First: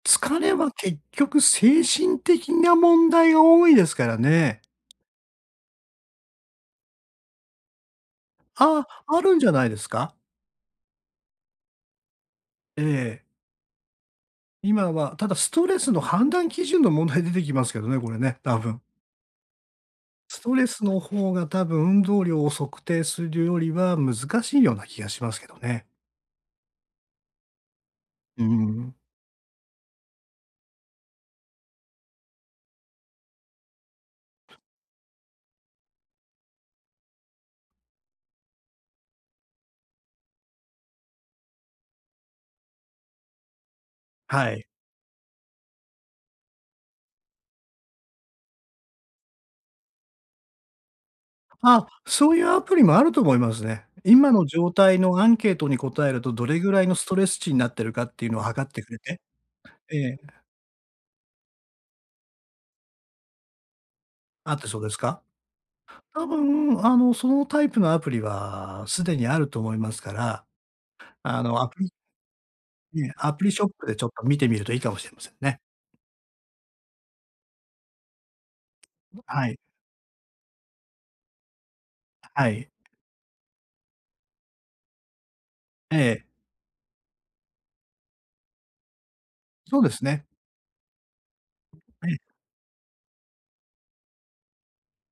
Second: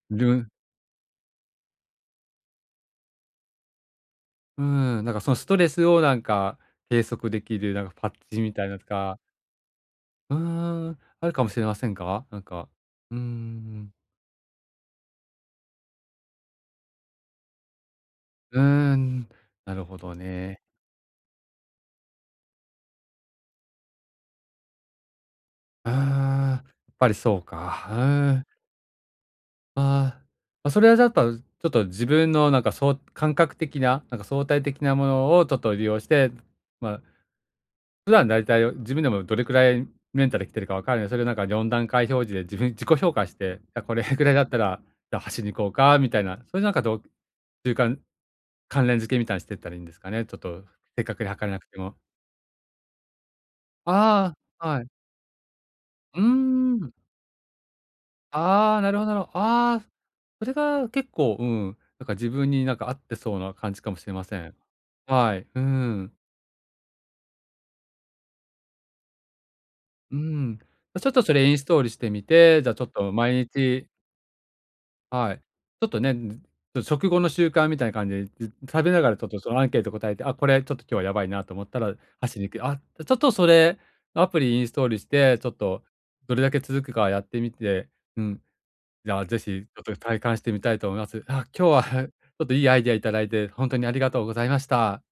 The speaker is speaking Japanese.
疲る。れは結局精神的な問題が多いですからね。うーん、なんかそのストレスを、なんか計測出来るなんかパッチみたいあなとあ、か。あるんじゃないですか？うーん。あるかもしれませんか？なんか。えうーえ。ん。今はただストレスの判断基準の問題出てきますけどね、これね、多う分。ーん、なるほどストね。レスの方が、多分運動量を測定するよりは難しいような気がしますけどね。うーん。ぱりそうか。ふーうーん。ん。ああ。あ、それはじゃっとちょっと自分のなんかそう感覚的な、なんか相対的なものをちょっと利用して、まあ、普段大体、自分でもどれくらいメンタル来てるか分かるよに、それがなんか4段階表示で自分自己評価して、じゃ、これぐらいだっはたい。ら、じゃ、走りに行こうかみたいな、そういうなんかどう習慣関連付けみたいにしていったらいいんですかね、ちょっと正確に測れなくてあ、も。そういうアプリもあると思いますね。今あのあ。状はい。態のアンケートに答えうるーと、どれぐらいん。のストレス値んなっているかっていうのを測っああ、てくなるれほどなて。るほああ。ええ。それが結構、うん、なんか自分になんか合ってそうな感じかもしれませあん。ってそうですか？はい、うん。多分、あの、そのタイプのアプリは既にあると思いますかうら、ん。ま、ちょっとそあれインの、スアトプールリしてみて、じゃあちょっえとえ、毎アプリショッ日プでちょっと見てみるといいかもしれませはんい。ちね。ょっとねんずちょ食後の習慣みたいな感じで、じ食べながらぶ、ちょっとはそい。のアンケート答えて、あ、これちょっと今日はやばいなと思ったら走りはに行く。い。あ、じゃ、ちょっとそれアプリインストールして、ちょっと、ええ。どれだけ続くかやってみて、うん。じゃあぜひ、ちそょうっでとす体ね。感してみたいと思います。あ、今日はは い。ちょっといいアイディアいただいて、ほんとにありがとうございました。